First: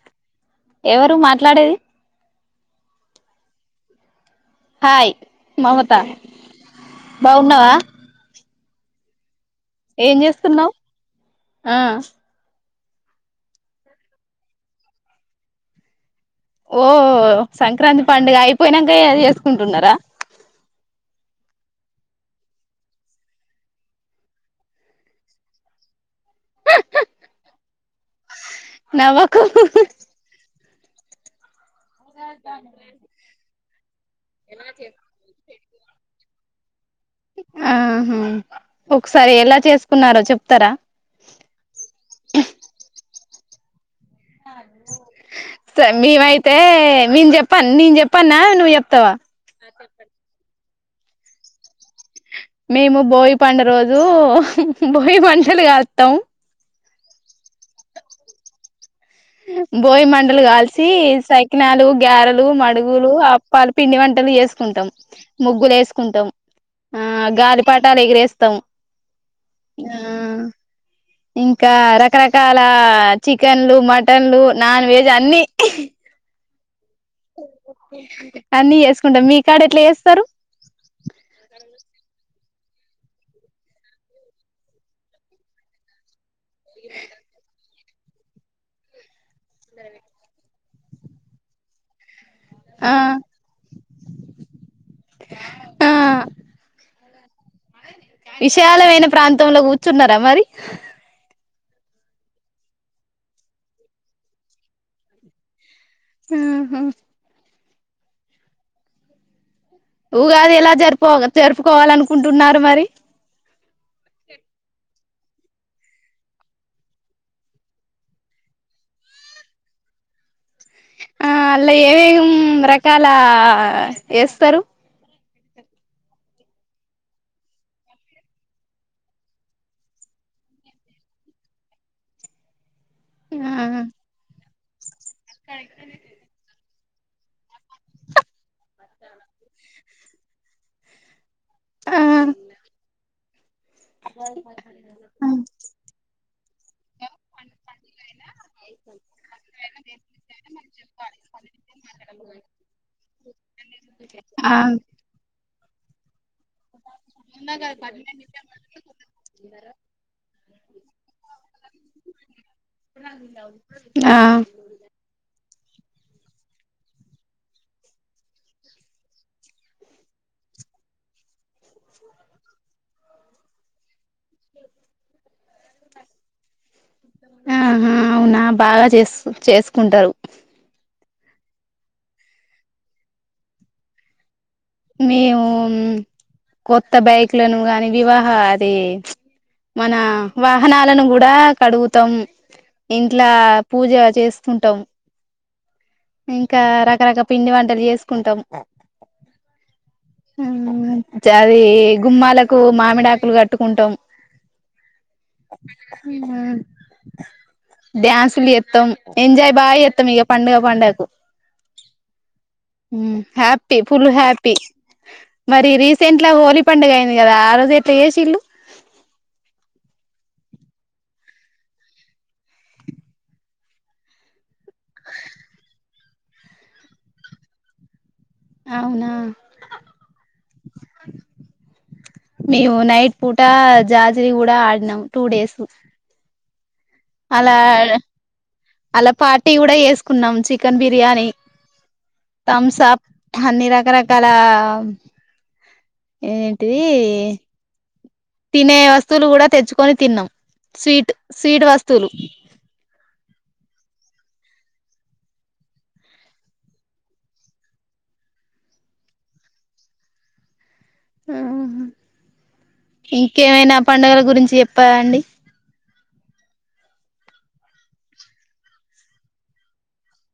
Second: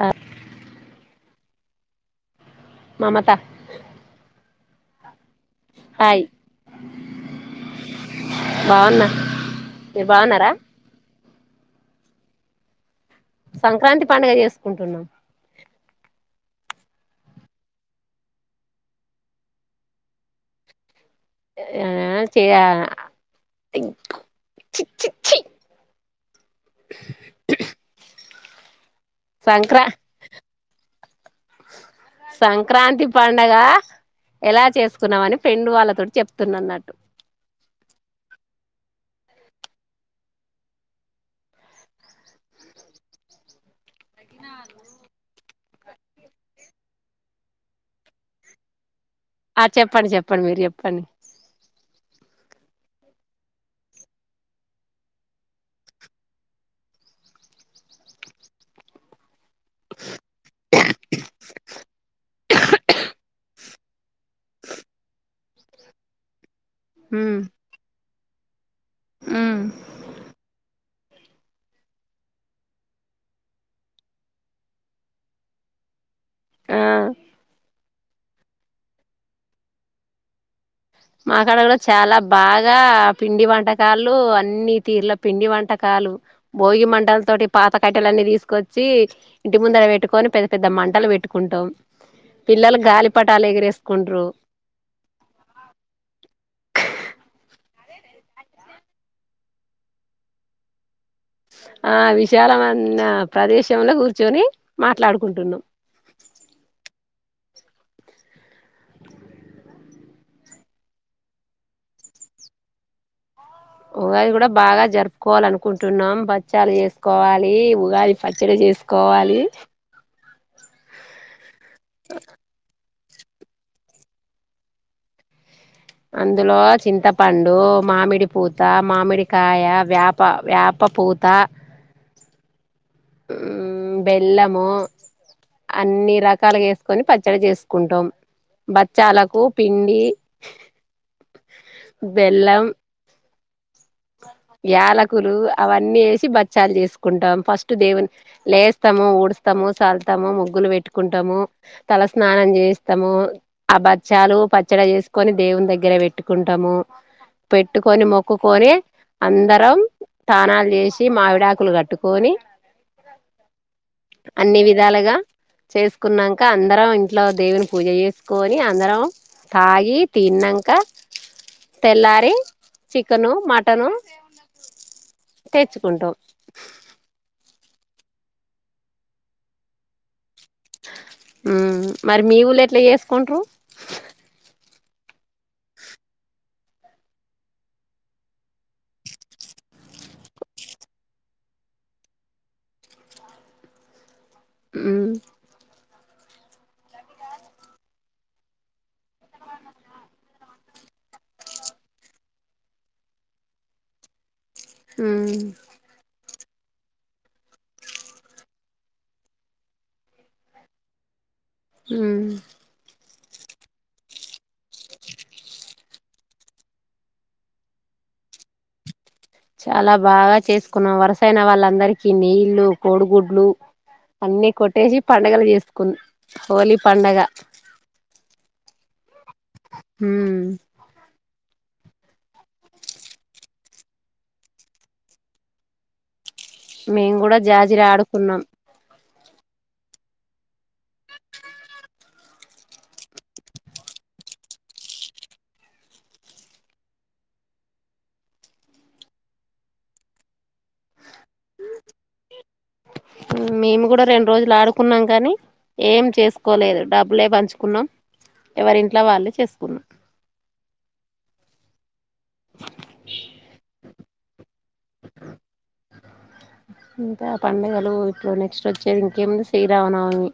ఆ ఎవరు మాట్లాడేది మమత హాయ్ మమత హాయ్ బాగున్నావా బాగున్నా మీరు ఏం బాగున్నారా చేస్తున్నావు్ ఆ సంక్రాంతి పండుగ చేసుకుంటున్నాం ఓ సంక్రాంతి పండుగ అయిపోయినాక చేసుకుంటున్నారా ఏ చే చీ చీ నవకు సంక్రాంతి పండగ ఎలా చేసుకున్నామ అని ఫ్రెండ్డు వాళ్ళతో చెప్త న్నట్టు ఆహా ఒకసారి ఎలా చేసుకున్నారో చెప్తారా స మేవైతే నేను చెప్పను నేను చెప్పన్నా నువ్వు చెప్తావా ఆ చెప్పండి చెప్పండి మీరు చెప్ పనీ మేము బోయి పండ రోజు బోయి పంటలు కాస్తాము ఆ భోయ్ మండలు కాల్ తీ సైకినాలు గారెలు మడుగులు అప్పాలు పిండి వంటలు వేసుకుంటాం ముగ్గులు వేసుకుంటాం ఆ గాలి పాటాలు ఎగరేస్ త్తం ఆ ఇంకా రకరకాల చికెన్లు మటన్లు నాన్ వెజ్ అన్ని ఆ అన్నీ చేసుకుంటాం మీ కాడ ఎట్లా చేస్తారు మాక్కడలో చాలా బాగా పిండి వంటకాలు అన్ని తీరులో పిండి వంటకాలు భోగి మంటల తోటి పాత కట్టలన్ని తీసుకొచ్చి ఇంటి ముందర పెట్టుకని పెద్ద పెద్ద మంటలు పెట్టుకుంటాం పిల్లలు ఆ గాలిపటాలు ఎగిరేసుకుంటారు ఆ విశాలమైన ప్రాంతంలో కూర్చున్నారా మరి ఆ విశాలమైన ప్రదేశంలో కూర్చొని మాట్లాడుకుంటున్నాం ఉమ్ హు ఉగాది ఇలా జరుపు జరుపుకోవాల అనుకుంటున్నారు మరి ఉగాది కూడా బాగా జరుపుకోవాలీ అనుకుంటున్నాం బచ్చలు చేసుకోవాలి ఉగాది పచ్చడి చేసుకోవాలి ఆ అలే ఏం రాక్ ఇకా అలా వేస్తారు అందులో చింతపండు మామిడి పూత మామిడికాయ వేప వేప పూత ఆ ఉమ్ బెల్లము అన్ని రకాలుగా వేస్త్ కొని పచ్చడి చేస్ కుంటాం బచ్చాలకు పిన్ ఈ ఆ బెల్లం యాలకులు అవన్నీ వేసి బచ్చాలు చేసుకుంటాము ఫస్ట్ దేవుని లేస్తాము ఊడ్స్తాము చల్తాము ముగ్గులు పెట్టుకుంటాము తలస్నానం చేస్తాము ఆ బచ్చాలు ఆ పచ్చడి చేసుకొని దేవుని దగ్గర గ్రవట్ పెట్టుకుంటాము పెట్టుకొని మొక్కుకొని అందరం స్థానాల చేసి మావిడాకులు కట్టుకొని అన్ని విధాలుగా చేసుకున్నాక అందరం ఇంట్లో దేవుని పూజ చేసుకొని అందరం తాగి తిన్నాక తెల్లారి చి చికెను మ కట్టను తెేచుకుంటోం ఆహ అవునా బాగా చేస్ చేసుకుంటారు మరి మీ ఊళ్ళ ఎట్లా చేసుకుంటారు మేము కొత్త బైక్లను గాని వివాహ అది మన వాహనాలను కూడా కడుగుతాం ఇంట్లా పూజ చేస్తా ఉంటాము ఉమ్ ఇంకా రకరక పిండి వంటలు చేసుకుంటాం [inaudible] అది గుమ్మాలకు మామిడా ఆకులు కట్టుకుంటాం ఆ డ్యాన్సులు ఎత్తాం ఎంజాయ్ బాగా ఎత్తాం ఇక పండుగ పడుగకు అ హ్యాఫ ఫుల్ హ్యాఫ మరి రీసెంట్ లా హోలీ పండుగ అయింది కదా ఆ రోజు ఎట్లా ఏసి ఇల్లు చాలా బాగా చేసుకున్నాం వరుసన వాళ్ళందరికీ నీళ్లు కోడుగుడ్లు అన్ని కొట్టేసి పడుగలు చేసుకున్నా హోలీ పండగ అవునా ఉమ్ మేము నైట్ పూట జాజరి కూడా ఆడినాం టూ డేస్ మేము కూడా అలా జాజిరా ఆడుకున్నాం అలా పార్టీ కూడా వేసుకున్నాం చికెన్ బిర్యానీ థమ్సాప్ అన్ని రకరకాల ఏంటిది తినే వస్తువులు కూడా తెచ్చుకొని తిన్నాం స్వీట్ స్వీట్ వస్తువులు మేము కూడా రెండు రోజులు ఆడుకున్నాం కానీ ఏం చేసుకోలేదు డబ్బులే పంచుకున్నాం ఎవరింట్లో వాళ్ళే చేసుకున్నాం ఆ ఇంకేమైనా పండుగల గురించి చెప్ప అండి ఇకా పండగలు ఇట్లో నెక్స్ట్ వచ్చేది ఇంకేముంది చేయరావనమి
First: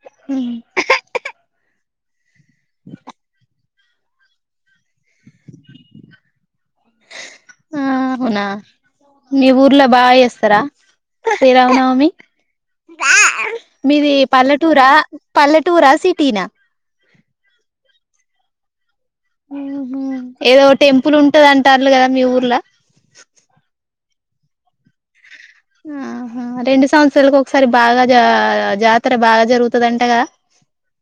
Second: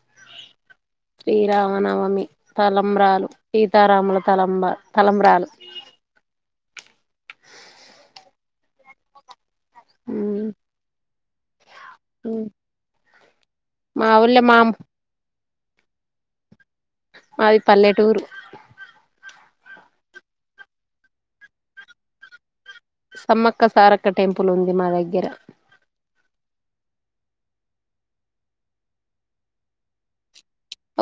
హ శ్రీరామనవమి తలంబ్రాలు ఇ సతారాముల తలంబ తలంబాలు ఆ ఉవునా మీ ఊర్లో బాగా చేస్తారా సరవునా హ బ మీది పల్లెటూరా పల్లెటూరా సిటీనా అది పల్లెటూరు ఏదో టెంపుల్ ఉంటది అంటారు కదా మీ ఊర్లా సమ్మక్క సారక్క టెంపుల్ ఉంది మా దగ్గర ఆ రెండు సంవత్సరాాలకు ఒకసారి బాగా జ జాతర బాగా జరుగుతుదింటగా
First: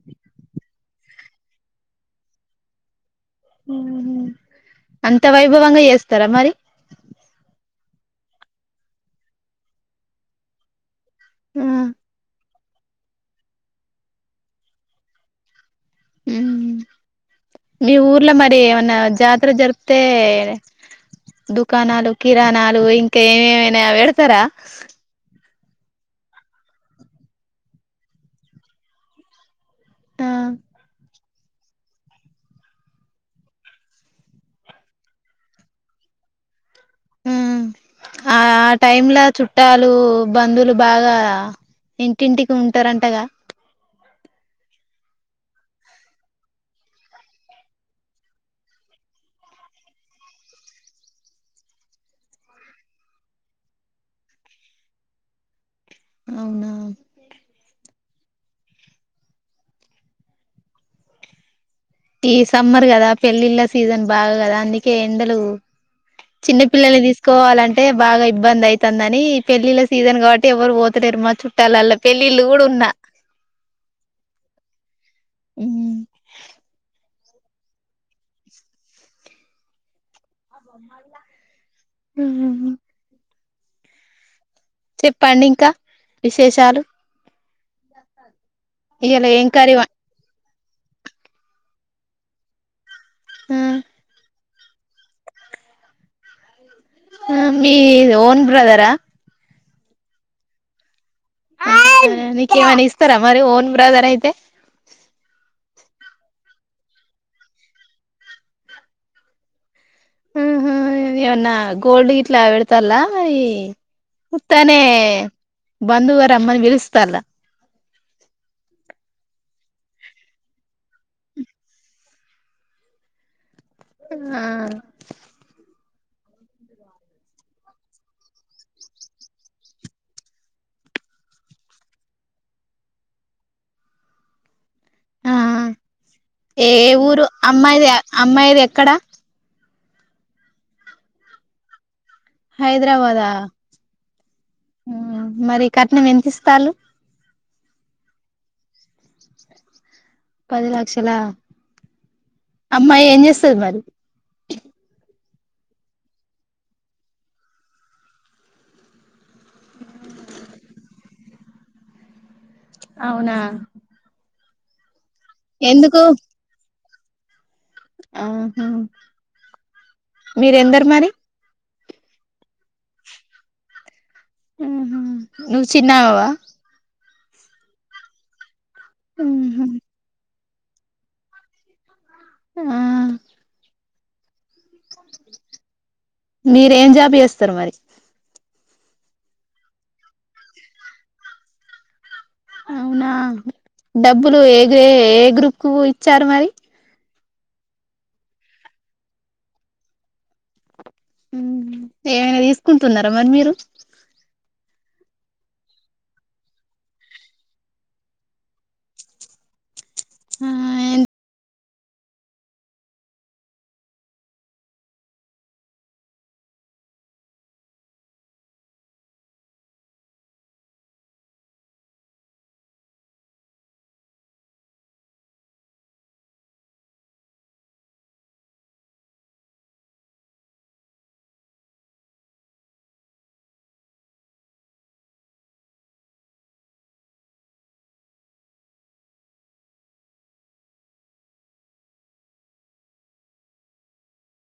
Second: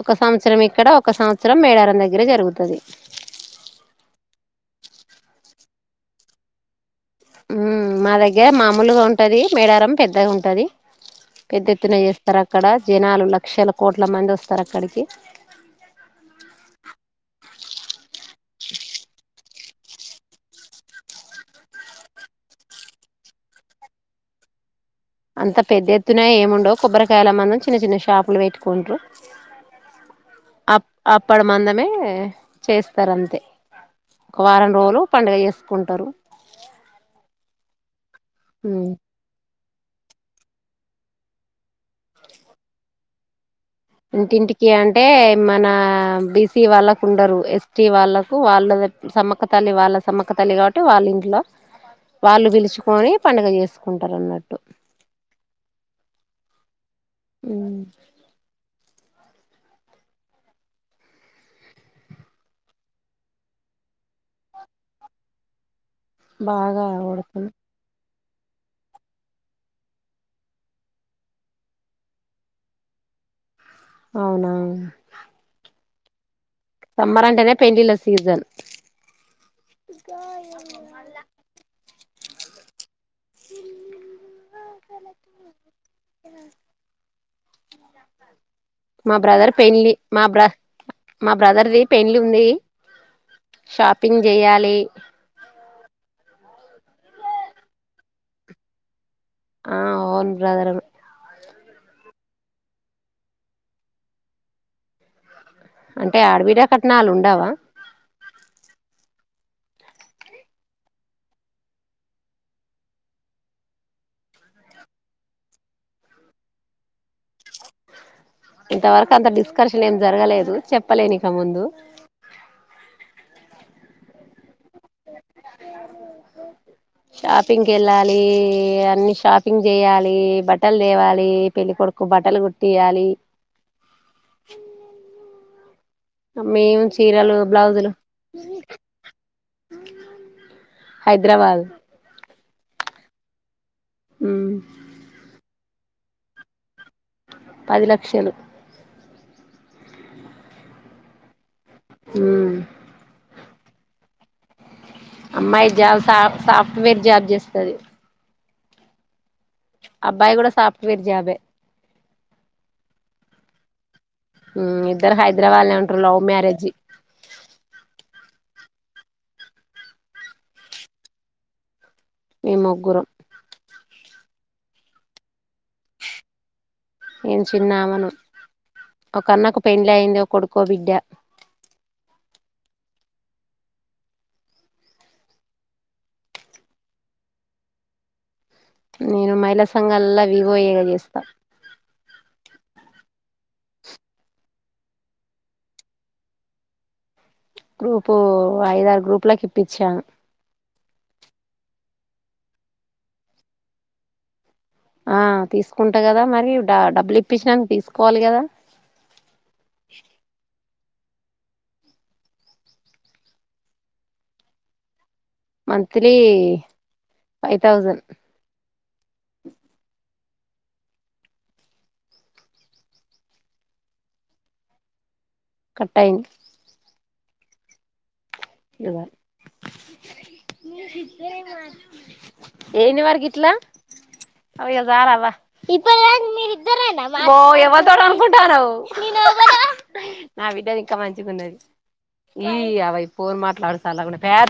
ఒక సంవత్సరం ఇక్కడ ఒక సంవత్సరం మేడారం దగ్గర జరుగుతుంది అంత వైభవంగా చేస్తారా మరి హుమ్ మా దగ్గర మామూలుగా ఉంటది మేడారం పెద్దగా ఉంటది పెద్ద ఎత్త్తిన చేస్తారా అక్కడ జనాలు లక్షల కోట్ల మంది వస్తారు అక్కడికి మీ ఊర్లో మరి ఏమన్నా జాతర జరిపితే దుకాణాలు కిరాణాలు ఇంకా ఏమేమైనా పెడతారా అంత పెద్ద ఎత్తున ఏముండవు కొబ్బరికాయల మనం చిన్న చిన్న షాపులు పెట్టుకుంటారు ఆ అప్పడు మందమే చేస్తారు అంతే ఒక వారం రోజులు పండుగ చేసుకుంటారు హ ఆ ఆ ఉమ్ టైమ్లా చుట్టాలు బంధువులు బాగా ఇంటింటికి ఉంటారంటగా ఇంటింటికి అంటే మన బీసీ వాళ్ళకు ఉండరు ఎస్టీ వాళ్ళకు వాళ్ళ సమ్మక్క తల్లి వాళ్ళ సమ్మక్క తల్లి కాబట్టి వాళ్ళ ఇంట్లో వాళ్ళు పిలుచుకొని పండుగ చేసుకుంటారు అన్నట్టు అవునా [inaudible] ఈ సమ్మర్ కదా పెళ్ళిళ్ళ సీజన్ బాగా కదా అందుకే ఎండలు బాగా చిన్నపిల్లల్ని కొడుతుంది తీసుకోవాలంటే బాగా ఇబ్బంది అయితుందని పెళ్ళిళ్ళ సీజన్ కాబట్టి ఎవరు పోతలేరు మా చుట్టాలల్లా పెళ్ళిళ్ళు కూడా ఉన్నా అవునవును [inaudible] సమ్మర్ అంటేనే పెళ్ళిళ్ళ సీజన్ [inaudible] చెప్పండి ఇంకా విశేషాలు [inaudible] మా ఇయ్యాల ఏం బ్రదర్ కర్రీ వం పెండ్లి మా బ్ర మా బ్రదర్ది పెళ్లి ఉంది షాపింగ్ చేయాల్ ఏ ఆ మీ ఓన్ బ్రదరా ఆ ఓన్ బ్రదరు నీకేమైనా ఇస్తారా మరి ఓన్ బ్రదర్ అయితే అంటే ఆడబిడ్డ కట్నాలు ఉండవా ఉహుహ్మ్ ఏమన్నా గోల్డ్ గిట్లా వెడతలా ఈ ఉత్తానే బంధువరమ్మని పిలుస్తాన్లా ఇంతవరకు అంత డిస్కార్షన్ ఏం జరగలేదు. చెప్పలేన్ ఇక ముందు ఆ [inaudible] షాపింగ్కెళ్ళాలీ అన్ని షాపింగ్ చేయాలీ బట్టలు తేవాలీ పెళ్ళికొడుకు బట్టలు కుట్టియాలీ ఆ ఏ ఊరు చీరలు అమ్మాయిది అమ్మాయిది ఎక్కడా హైద్రాబాదు హైదరాబాదా ఉమ్ మరీ కట్నం ఎంత ఇస్తాన్లు. పది లక్షలు. పది లక్షలా! ఉమ్ అమ్మాయి ఏం చేస్ చెత్తది మరి అమ్మాయి జాబ్ సా సాఫ్ట్వేర్ జాబ్ చేస్తది. అబ్బాయి గూడా సఫ్ట్వేర్ జాబే. అవునా! హ్ హైదరాబాద్లనే ఉంటారు. లవ్ మ్యారేజి ఆహ మీరెందరు మరి మేం ముగ్గురం. ఉహు నువ్ చిన్నామవా. నేను చిన్నామను. ఒక అన్నకు ఉహు పెండ్లి అయింది. ఒక కో బిడ్డ ఆ మీరు ఏం జాబ్ చేస్తారు మరి. నేను మహిళా సంఘాలల్ల వివోఏగా చేస్తా. అవునా డబ్బులు ఏ ఏ గ్రూప్కి ఇచ్చారు మరి. గ్రూపు ఐదార్ గ్రూప్లకి ఇప్పించాను. ఏమైనా తీసుకుంటున్నారా మరి మీరు. ఆ తీసుకుంటా కదా మరి డ డబ్బులు ఇప్పించినాంక తీసుకోవాలి కదా. ఆ మంతంత్లీ ఫైవ్ థౌసండ్. కట్టాయిన్. ఏంది మరి గిట్లా ఇగ సాల్ అవ్వ ఇప్పటిదాకా మీరు ఇద్దరేనా మాట్లాడు ఓ ఎవ్వల్ తోటి అనుకుంటానవు. నేను ఎవలో నా బిడ్డది ఇంకా మంచిగాన్నది ఈ అవ, పోన్ మాట్లాడుత సాలే